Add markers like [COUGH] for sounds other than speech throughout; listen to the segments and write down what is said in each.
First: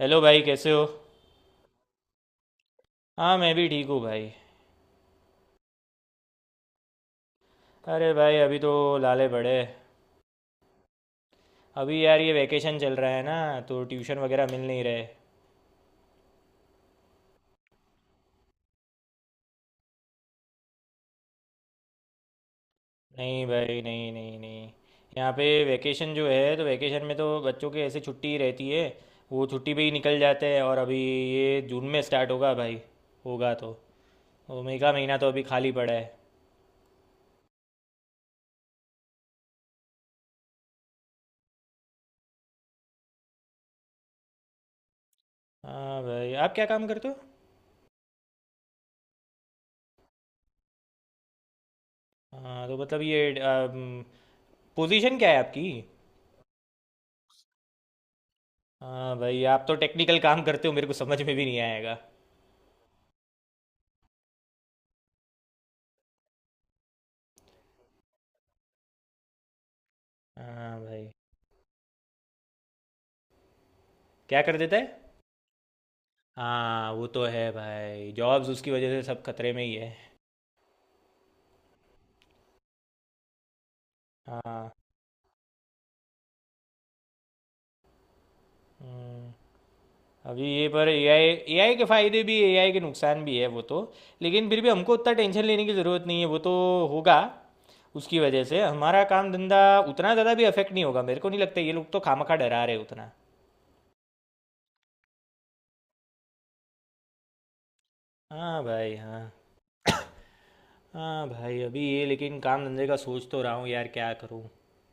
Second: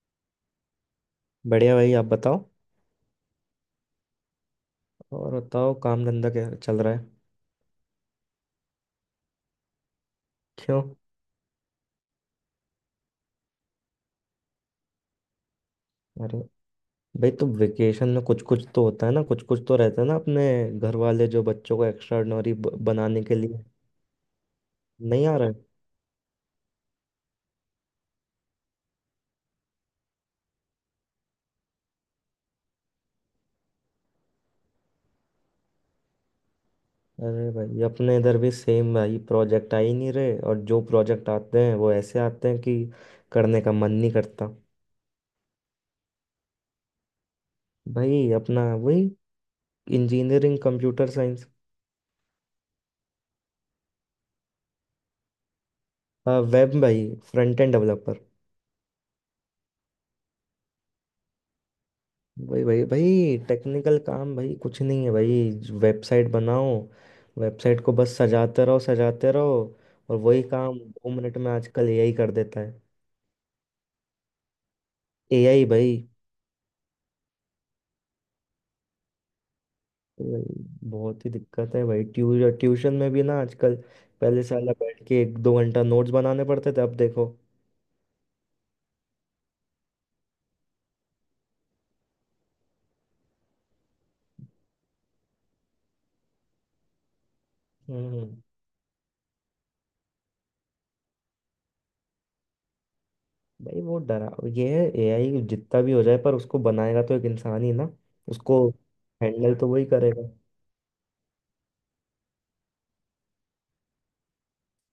Hello भाई, कैसे हो? बढ़िया भाई। आप बताओ हाँ, मैं भी ठीक हूँ भाई। और बताओ, काम धंधा क्या चल रहा है? अरे भाई, अभी तो लाले बड़े हैं। क्यों? अभी यार ये वैकेशन चल रहा है ना, तो ट्यूशन वगैरह मिल नहीं रहे। अरे भाई, तो वेकेशन में कुछ कुछ तो होता है ना, कुछ कुछ तो रहता है ना अपने। घर वाले जो बच्चों को एक्स्ट्राऑर्डिनरी बनाने के नहीं लिए भाई, नहीं, नहीं, नहीं। नहीं यहाँ आ पे रहे? वैकेशन जो है, तो वैकेशन में तो बच्चों के ऐसे छुट्टी रहती है। वो छुट्टी पे ही निकल जाते हैं। और अभी ये जून में स्टार्ट होगा भाई। होगा तो मई का महीना तो अभी खाली पड़ा है। अरे भाई, अपने इधर भी सेम भाई, प्रोजेक्ट आ ही नहीं रहे और जो प्रोजेक्ट आते हैं वो ऐसे आते हैं कि करने का मन नहीं करता। हाँ भाई, आप क्या काम करते हो? भाई अपना वही इंजीनियरिंग, कंप्यूटर साइंस। हाँ तो मतलब, ये पोजीशन क्या है आपकी? वेब भाई, फ्रंट एंड डेवलपर। हाँ भाई, आप तो टेक्निकल काम करते हो, मेरे को समझ में भी नहीं आएगा। भाई भाई भाई टेक्निकल काम भाई कुछ नहीं है भाई, वेबसाइट बनाओ, वेबसाइट को बस सजाते रहो, सजाते रहो, और वही हाँ काम भाई, 2 मिनट में आजकल एआई कर देता है। क्या कर देता है? एआई भाई। हाँ, वो तो है भाई, जॉब्स उसकी वजह से सब खतरे में ही है। भाई, बहुत ही दिक्कत है भाई ट्यूशन में भी ना आजकल। पहले हाँ, साला बैठ के एक दो घंटा नोट्स बनाने पड़ते थे, अब देखो। हम्म, अभी ये पर एआई, एआई के फायदे भी एआई के नुकसान भी है वो तो। लेकिन फिर भी हमको उतना टेंशन लेने की ज़रूरत नहीं है, वो तो होगा। उसकी हम्म वजह से हमारा काम धंधा उतना ज़्यादा भी अफेक्ट नहीं होगा, मेरे को नहीं लगता। ये लोग तो खामखा डरा रहे उतना। भाई, वो डरा, ये है एआई जितना भी हो जाए पर उसको बनाएगा तो एक इंसान ही ना। हाँ उसको भाई, हाँ। हैंडल तो वही करेगा। हाँ भाई, अभी ये लेकिन काम धंधे का सोच तो रहा हूँ यार, क्या करूँ।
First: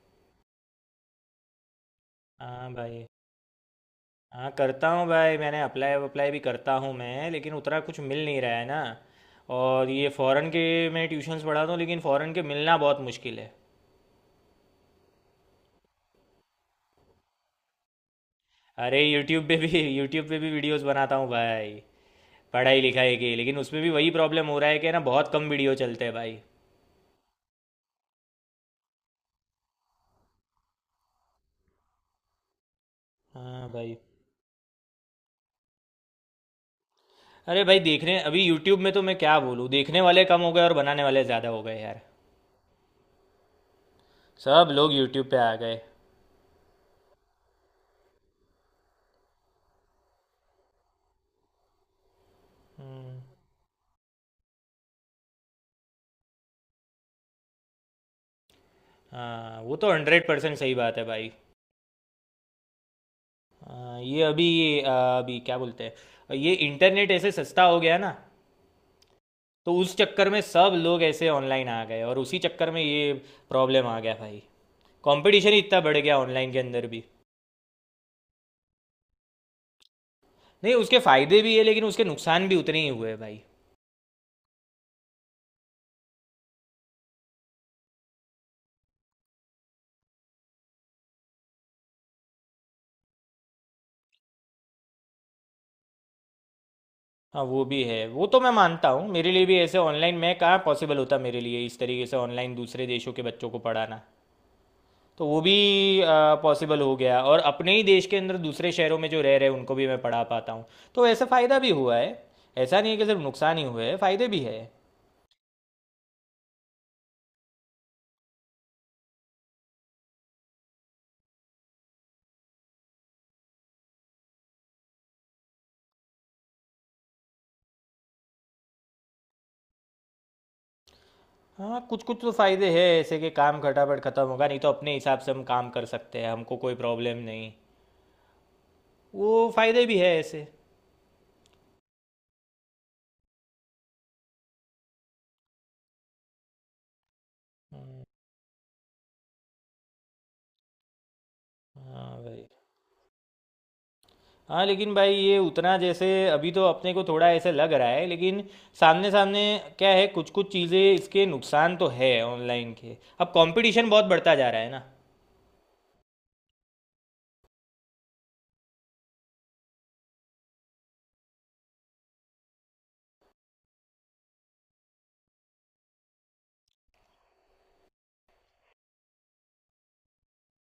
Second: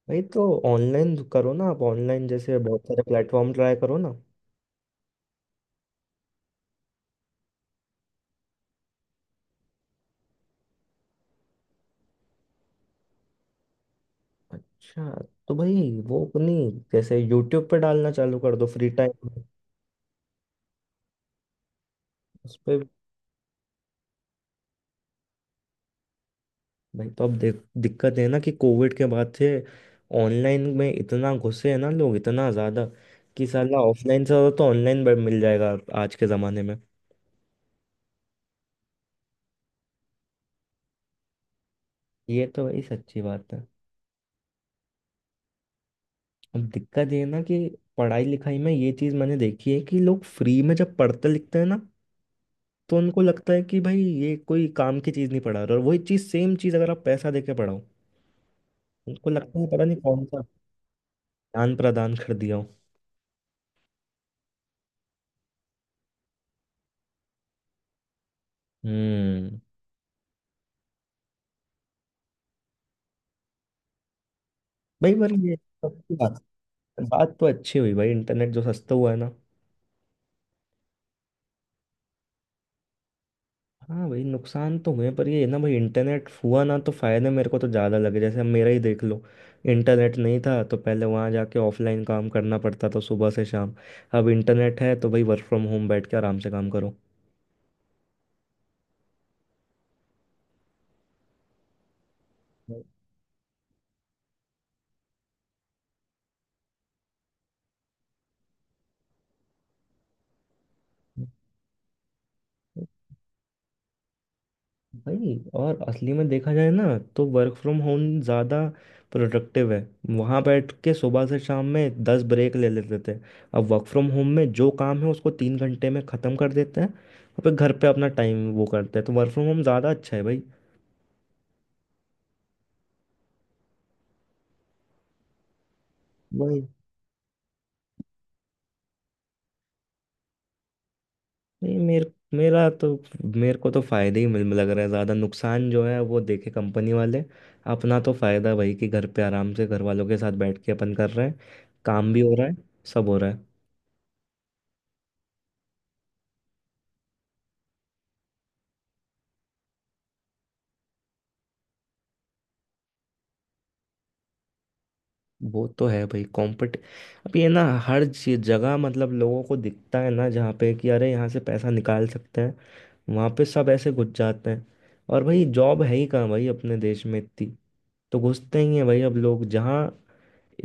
भाई तो ऑनलाइन करो ना आप, ऑनलाइन जैसे हाँ बहुत सारे भाई, प्लेटफॉर्म ट्राई करो ना। हाँ, करता हूँ भाई। मैंने अप्लाई अप्लाई भी करता हूँ मैं, लेकिन उतना कुछ मिल नहीं रहा है ना। और ये फॉरेन के, मैं ट्यूशन्स पढ़ाता हूँ, लेकिन फॉरेन के मिलना बहुत मुश्किल है। अच्छा, तो भाई वो अपनी जैसे यूट्यूब पे डालना चालू कर दो फ्री अरे टाइम में। यूट्यूब पे भी [LAUGHS] यूट्यूब पे भी वीडियोस बनाता हूँ भाई, उस पे पढ़ाई लिखाई की। लेकिन उसमें भी वही प्रॉब्लम हो रहा है कि ना, बहुत कम वीडियो चलते हैं भाई। भाई, तो अब देख दिक्कत है ना कि कोविड के बाद से ऑनलाइन में इतना घुसे हैं ना लोग, इतना ज़्यादा कि हाँ साला भाई। ऑफलाइन से ज़्यादा तो ऑनलाइन मिल जाएगा आज के ज़माने में। अरे भाई देखने, अभी यूट्यूब में तो मैं क्या बोलूँ, देखने वाले कम हो गए और बनाने वाले ज़्यादा हो गए यार। ये तो भाई सच्ची बात है। सब लोग यूट्यूब पे आ गए। अब दिक्कत ये है ना कि पढ़ाई लिखाई में ये चीज मैंने देखी है कि लोग फ्री में जब पढ़ते लिखते हैं ना तो हम्म। उनको लगता है कि भाई ये कोई काम की चीज नहीं पढ़ा रहा, और वही चीज, सेम चीज अगर आप पैसा देके पढ़ाओ, उनको लगता हाँ, है वो पता तो नहीं कौन हंड्रेड सा परसेंट सही बात है भाई। ज्ञान प्रदान कर दिया हो। ये अभी अभी क्या बोलते हैं, ये इंटरनेट ऐसे सस्ता हो गया ना, हम्म तो उस चक्कर में सब लोग ऐसे ऑनलाइन आ गए और उसी चक्कर में ये प्रॉब्लम आ गया भाई। भाई पर ये कंपटीशन इतना बढ़ सबकी गया बात, ऑनलाइन के अंदर भी। बात तो अच्छी हुई भाई इंटरनेट जो सस्ता हुआ है ना। नहीं, उसके फायदे भी है लेकिन उसके नुकसान भी उतने ही हुए हैं भाई। हाँ भाई, नुकसान तो हुए पर ये है ना भाई, इंटरनेट हुआ ना तो फायदे मेरे को तो ज़्यादा लगे, जैसे अब मेरा ही देख लो। इंटरनेट नहीं था तो पहले वहाँ जाके ऑफलाइन काम करना पड़ता था सुबह से शाम। अब इंटरनेट है तो भाई वर्क फ्रॉम होम बैठ के आराम से काम करो। हाँ वो भी है, वो तो मैं मानता हूँ। मेरे लिए भी ऐसे ऑनलाइन, मैं कहाँ पॉसिबल होता मेरे लिए इस तरीके से ऑनलाइन दूसरे देशों के बच्चों को पढ़ाना, तो वो भी पॉसिबल हो गया। और अपने ही देश के अंदर दूसरे शहरों में जो रह रहे हैं उनको भी मैं पढ़ा पाता हूँ, तो ऐसा फ़ायदा भी हुआ है। ऐसा नहीं है कि सिर्फ नुकसान ही हुए हैं, फ़ायदे भी है। भाई और असली में देखा जाए ना तो वर्क फ्रॉम होम ज़्यादा प्रोडक्टिव है। वहाँ बैठ के सुबह से शाम में 10 ब्रेक ले लेते थे, अब वर्क फ्रॉम होम में जो काम है उसको 3 घंटे में ख़त्म कर देते हैं और फिर घर पे अपना टाइम वो करते हैं। तो वर्क फ्रॉम होम ज़्यादा अच्छा है भाई। हाँ, कुछ कुछ तो फ़ायदे हैं ऐसे कि काम खटापट ख़त्म होगा, नहीं तो अपने हिसाब से हम काम कर सकते हैं, हमको वही। कोई प्रॉब्लम नहीं। वो फ़ायदे भी है ऐसे। नहीं मेरे मेरा तो मेरे को तो फायदे ही मिल लग रहा है ज़्यादा, नुकसान जो है वो देखे कंपनी वाले। अपना तो फायदा भाई कि घर पे आराम से घर वालों के साथ बैठ के अपन कर रहे हैं, काम हाँ भी हो भाई। रहा है, सब हो रहा है। हाँ लेकिन भाई, ये उतना जैसे अभी तो अपने को थोड़ा ऐसे लग रहा है, लेकिन सामने सामने क्या है, कुछ कुछ चीज़ें इसके नुकसान तो है ऑनलाइन के, अब कंपटीशन बहुत बढ़ता जा रहा है ना। वो तो है भाई, कॉम्पिट अब ये ना हर चीज जगह मतलब लोगों को दिखता है ना जहाँ पे कि अरे यहाँ से पैसा निकाल सकते हैं, वहाँ पे सब ऐसे घुस जाते हैं। और भाई जॉब है ही कहाँ भाई अपने देश में इतनी, तो घुसते ही हैं भाई अब लोग जहाँ।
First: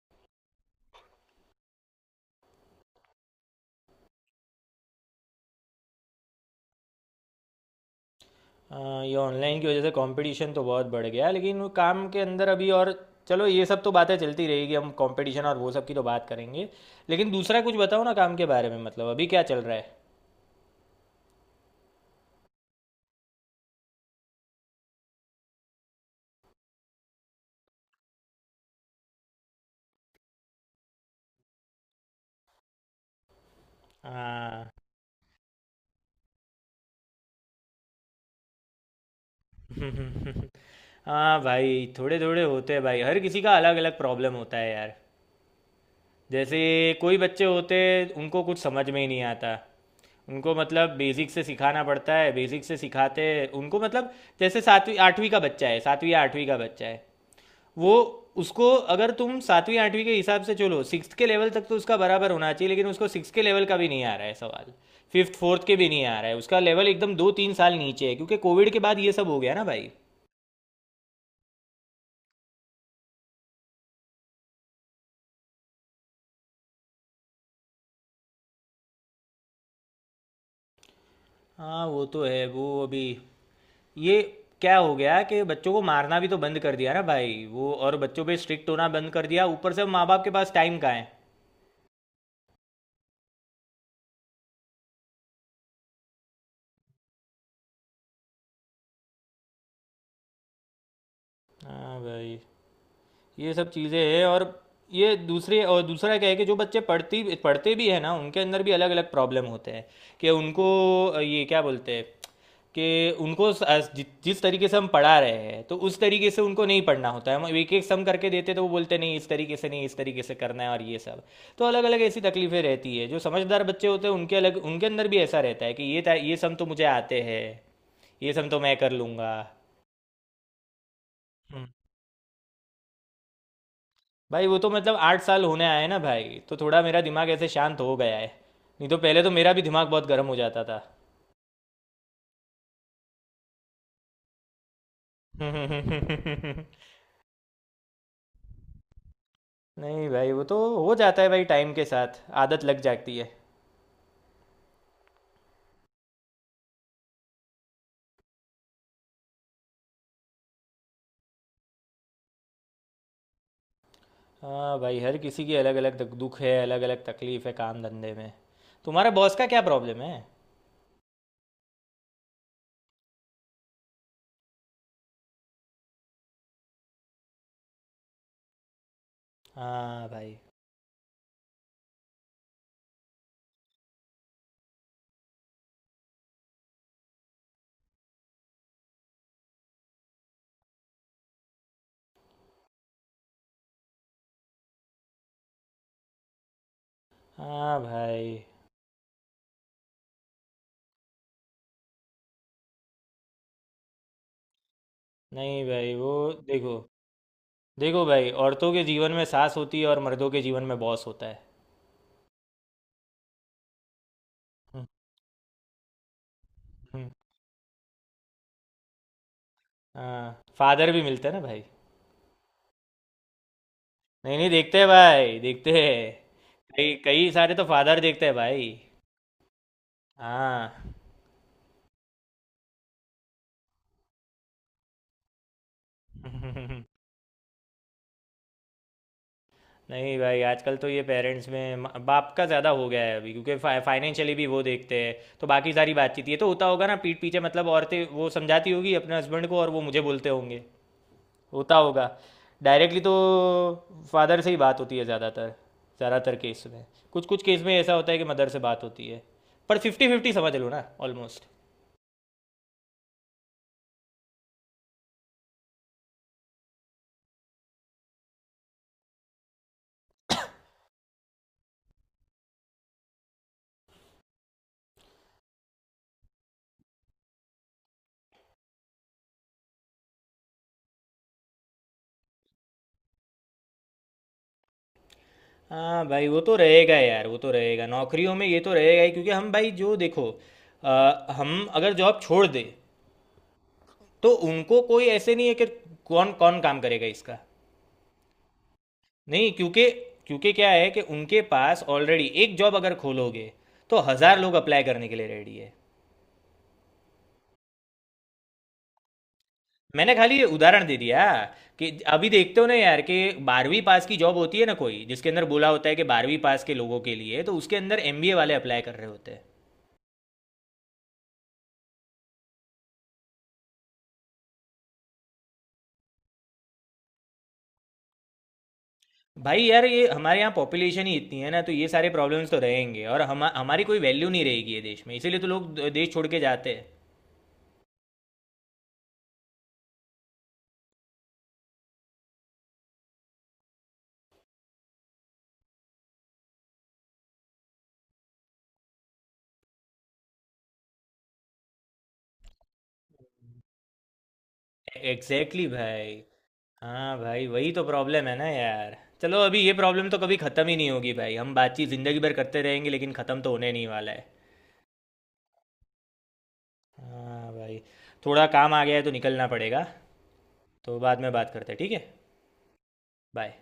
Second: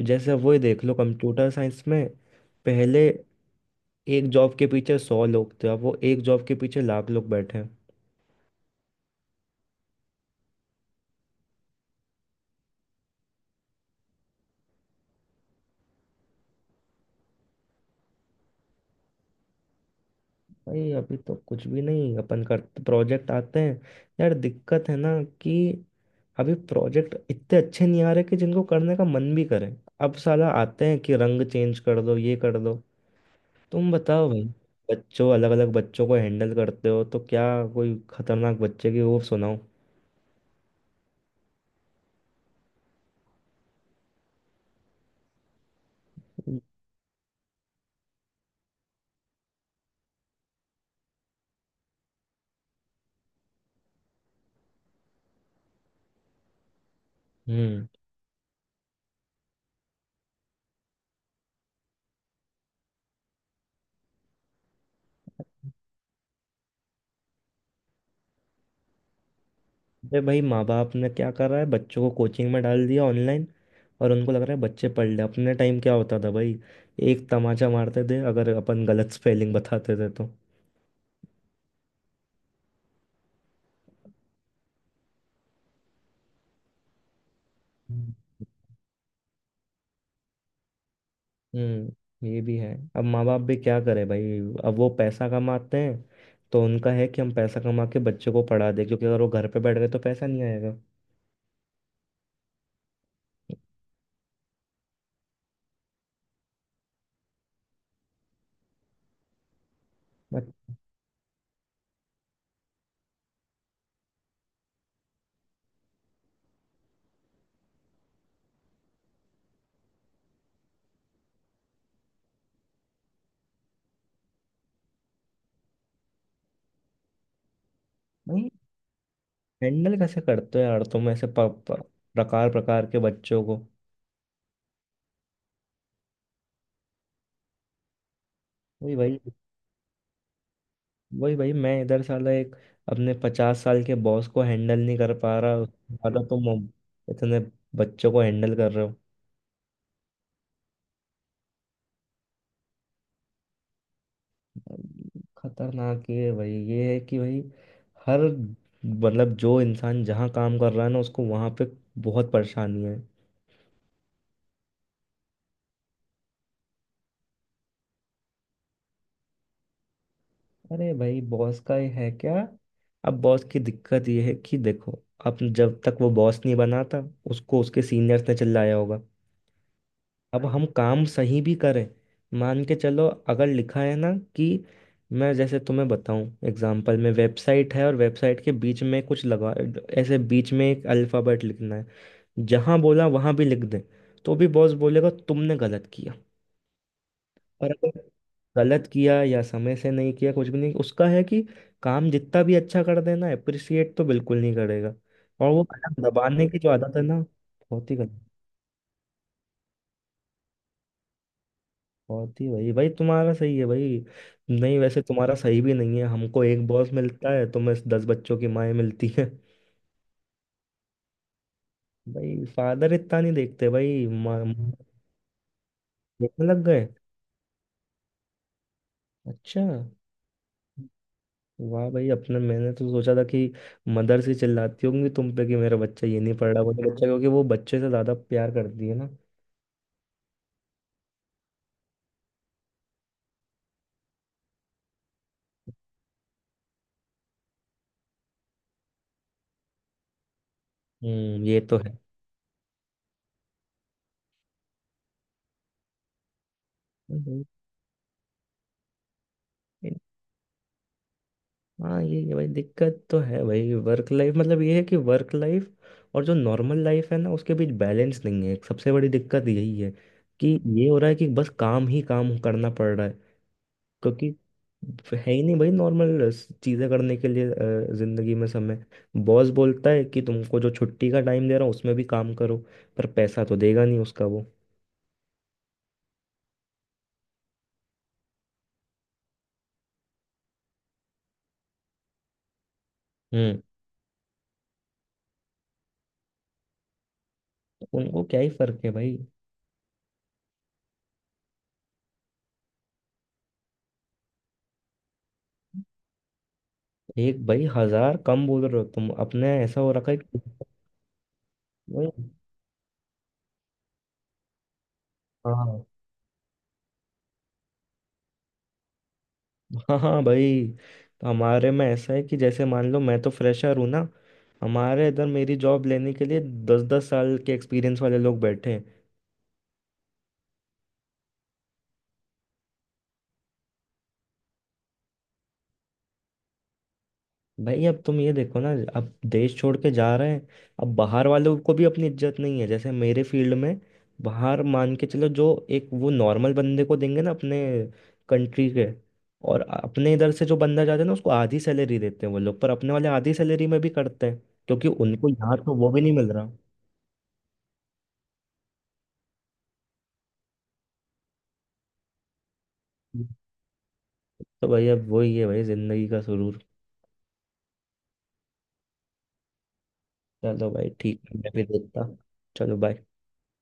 जैसे अब वही देख लो कंप्यूटर साइंस में, पहले एक जॉब के पीछे 100 लोग थे, अब वो एक जॉब के पीछे लाख लोग बैठे हैं। हाँ, ये ऑनलाइन की वजह से कंपटीशन तो बहुत बढ़ गया है, लेकिन वो काम के अंदर अभी और, चलो ये सब तो बातें चलती रहेगी, हम कंपटीशन और वो सब की तो बात करेंगे, लेकिन दूसरा कुछ बताओ ना काम के बारे में, मतलब अभी क्या चल रहा है। भाई अभी तो कुछ भी नहीं अपन कर, प्रोजेक्ट आते हैं यार, दिक्कत है ना कि अभी प्रोजेक्ट इतने अच्छे नहीं आ रहे कि जिनको करने का मन भी करे। अब साला आते हैं कि रंग चेंज कर दो, ये कर दो। तुम बताओ भाई, हाँ। बच्चों, अलग अलग बच्चों को हैंडल करते हो तो क्या कोई खतरनाक बच्चे की वो सुनाओ। [LAUGHS] हाँ भाई, थोड़े थोड़े होते हैं भाई, हर किसी का अलग अलग प्रॉब्लम होता है यार। जैसे कोई बच्चे होते हैं, उनको कुछ समझ में ही नहीं आता। उनको मतलब बेसिक से सिखाना पड़ता है, बेसिक से सिखाते हैं उनको। मतलब जैसे सातवीं आठवीं का बच्चा है, सातवीं या आठवीं का बच्चा है। हम्म वो, उसको, अगर तुम सातवीं आठवीं के हिसाब से चलो, सिक्स के लेवल तक तो उसका बराबर होना चाहिए, लेकिन उसको सिक्स के लेवल का भी नहीं आ रहा है सवाल, फिफ्थ फोर्थ के भी नहीं आ रहा है। उसका लेवल एकदम 2-3 साल नीचे है क्योंकि कोविड के बाद ये सब हो गया ना भाई। अरे भाई माँ बाप ने क्या कर रहा है, बच्चों को कोचिंग में डाल दिया ऑनलाइन और उनको लग रहा है बच्चे पढ़ ले। अपने टाइम क्या होता था भाई, एक तमाचा मारते थे अगर अपन गलत स्पेलिंग बताते थे तो। हाँ वो तो है। वो अभी ये क्या हो गया कि बच्चों को मारना भी तो बंद कर दिया ना भाई, वो और हम्म। बच्चों पे स्ट्रिक्ट होना बंद कर दिया। ऊपर से माँ बाप के पास टाइम कहाँ है? हम्म, ये भी है। अब माँ बाप भी क्या करे भाई, अब वो पैसा कमाते हैं तो उनका है कि हम पैसा कमा के बच्चों को पढ़ा दें, क्योंकि अगर वो घर पे बैठ गए तो पैसा नहीं आएगा। हाँ भाई, ये सब चीज़ें हैं। और ये दूसरे और दूसरा क्या है कि जो बच्चे पढ़ती पढ़ते भी है ना, उनके अंदर भी अलग अलग प्रॉब्लम होते हैं कि बट उनको ये क्या बोलते हैं, कि उनको जिस तरीके से हम पढ़ा रहे हैं, तो उस तरीके से उनको नहीं पढ़ना होता है। हम एक एक सम करके देते, तो वो बोलते नहीं, इस तरीके से नहीं, इस तरीके से करना है, और ये सब। तो अलग अलग ऐसी तकलीफें रहती है। जो समझदार बच्चे होते हैं, उनके अलग, उनके अंदर भी ऐसा रहता है कि ये सम तो मुझे आते हैं, ये सम भाई तो मैं कर लूँगा। हैंडल कैसे करते हो यार तुम ऐसे प, प, प्रकार प्रकार के बच्चों को? भाई वो तो मतलब 8 साल होने आए हैं ना भाई, तो थोड़ा मेरा दिमाग ऐसे शांत हो गया है, नहीं वही तो भाई पहले तो मेरा भी दिमाग बहुत गर्म हो जाता था। वही भाई, मैं इधर साला एक अपने 50 साल के बॉस को हैंडल नहीं कर पा रहा, उससे ज्यादा तुम [LAUGHS] इतने बच्चों को हैंडल कर रहे हो। नहीं भाई, वो तो हो जाता है भाई, टाइम के साथ आदत लग जाती है। खतरनाक ये है भाई, ये है कि भाई हर, मतलब जो इंसान जहाँ काम कर रहा है ना उसको वहाँ पे बहुत परेशानी है। हाँ भाई, हर किसी की अलग अलग दुख है, अलग अलग तकलीफ है काम धंधे में। तुम्हारे बॉस का क्या प्रॉब्लम है? अरे भाई बॉस का ही है क्या। अब बॉस की दिक्कत ये है कि देखो, अब जब तक वो बॉस नहीं बना था, उसको उसके सीनियर्स ने चिल्लाया होगा। हाँ भाई। अब हम काम सही भी करें, मान के चलो अगर लिखा है ना कि, मैं जैसे तुम्हें बताऊं एग्जांपल में, वेबसाइट है और वेबसाइट के बीच में कुछ लगा ऐसे, बीच में एक अल्फ़ाबेट लिखना है, जहां बोला वहां भी लिख दें तो भी बॉस बोलेगा तुमने गलत किया। और हाँ अगर भाई। गलत किया या समय से नहीं किया, कुछ भी नहीं उसका है कि काम जितना भी अच्छा कर देना अप्रिशिएट तो बिल्कुल नहीं करेगा, और नहीं वो भाई, कलम वो दबाने की जो देखो, आदत है ना, बहुत ही देखो गलत। भाई, औरतों के जीवन में सास होती है और मर्दों के जीवन में बॉस होता है। बहुत ही भाई भाई तुम्हारा सही है भाई। [LAUGHS] नहीं, हम्म, वैसे तुम्हारा सही भी नहीं है, हमको एक बॉस हम्म, मिलता है, तुम्हें 10 बच्चों की माएँ मिलती हैं। हाँ फादर भी मिलता है ना भाई। भाई फादर इतना नहीं देखते भाई, नहीं, माँ नहीं माँ देखते हैं भाई, देखते हैं। देखने लग गए? कई कई सारे तो फादर देखते हैं भाई। अच्छा, हाँ। वाह भाई। अपने मैंने तो सोचा था कि मदर से चिल्लाती होंगी तुम पे कि मेरा बच्चा ये नहीं पढ़ रहा वो नहीं, बच्चा [LAUGHS] क्योंकि वो बच्चे से ज्यादा प्यार करती है ना। नहीं भाई, आजकल तो ये पेरेंट्स में बाप का ज़्यादा हो गया है अभी, क्योंकि फाइनेंशियली भी वो देखते हैं। तो बाकी सारी बातचीत, ये तो होता होगा ना पीठ पीछे, मतलब औरतें वो समझाती होगी अपने हस्बैंड को और वो मुझे बोलते होंगे। हम्म, ये होता तो है। होगा। डायरेक्टली तो फादर से ही बात होती है ज़्यादातर ज़्यादातर केस में। कुछ कुछ केस में ऐसा होता है कि मदर से बात होती है। पर हम्म, 50-50 समझ लो ना, ऑलमोस्ट। हाँ ये भाई दिक्कत तो है भाई वर्क लाइफ, मतलब ये है कि वर्क लाइफ और जो नॉर्मल लाइफ है ना उसके बीच बैलेंस नहीं है, सबसे बड़ी दिक्कत यही है कि, ये हो रहा है कि बस काम ही काम करना पड़ रहा है, क्योंकि है ही नहीं भाई नॉर्मल चीज़ें करने के लिए ज़िंदगी में समय। बॉस बोलता है कि तुमको जो छुट्टी का टाइम दे रहा हूँ उसमें भी काम करो, पर पैसा तो देगा नहीं उसका वो। हाँ भाई, वो तो रहेगा यार, वो तो रहेगा नौकरियों में, ये तो रहेगा ही, क्योंकि हम भाई जो देखो, हम अगर जॉब छोड़ दे हम्म तो उनको कोई ऐसे नहीं है कि कौन कौन काम करेगा इसका। तो उनको क्या ही फर्क है भाई। नहीं, क्योंकि क्योंकि क्या है कि उनके पास ऑलरेडी एक जॉब अगर खोलोगे, तो 1,000 लोग अप्लाई करने के लिए रेडी है। एक भाई हजार कम बोल रहे हो तुम, अपने ऐसा हो रखा मैंने है खाली कि, ये उदाहरण दे दिया कि अभी देखते हो ना यार कि 12वीं पास की जॉब होती है ना कोई, जिसके अंदर बोला हाँ होता है कि 12वीं पास के लोगों के लिए, तो उसके अंदर एमबीए वाले अप्लाई कर रहे होते हैं। हाँ हाँ भाई तो हमारे में ऐसा है कि जैसे मान लो मैं तो फ्रेशर हूँ ना, हमारे इधर मेरी जॉब लेने के लिए 10-10 साल के एक्सपीरियंस वाले लोग बैठे हैं। भाई यार, ये हमारे यहाँ पॉपुलेशन ही इतनी है ना, तो ये सारे प्रॉब्लम्स तो रहेंगे और हम, हमारी कोई वैल्यू नहीं रहेगी ये देश में। इसीलिए तो लोग देश छोड़ के जाते हैं। भाई अब तुम ये देखो ना, अब देश छोड़ के जा रहे हैं, अब बाहर वालों को भी अपनी इज्जत नहीं है, जैसे मेरे फील्ड में बाहर मान के चलो जो एक वो नॉर्मल बंदे को देंगे ना अपने कंट्री के, और अपने इधर से जो बंदा जाता है ना उसको आधी सैलरी देते हैं वो लोग, पर अपने वाले आधी सैलरी में भी करते हैं क्योंकि एग्जैक्टली उनको यहाँ exactly तो वो भी नहीं भाई। मिल रहा। हाँ भाई, वही तो प्रॉब्लम है ना यार। चलो अभी ये प्रॉब्लम तो कभी ख़त्म ही नहीं होगी भाई, हम बातचीत ज़िंदगी भर करते रहेंगे लेकिन ख़त्म तो होने नहीं वाला है। तो भाई अब वही है भाई, जिंदगी का सुरूर। हाँ भाई, थोड़ा काम आ गया है तो निकलना पड़ेगा। चलो भाई तो बाद ठीक में है, बात मैं भी करते हैं, ठीक है? देखता। चलो बाय। बाय।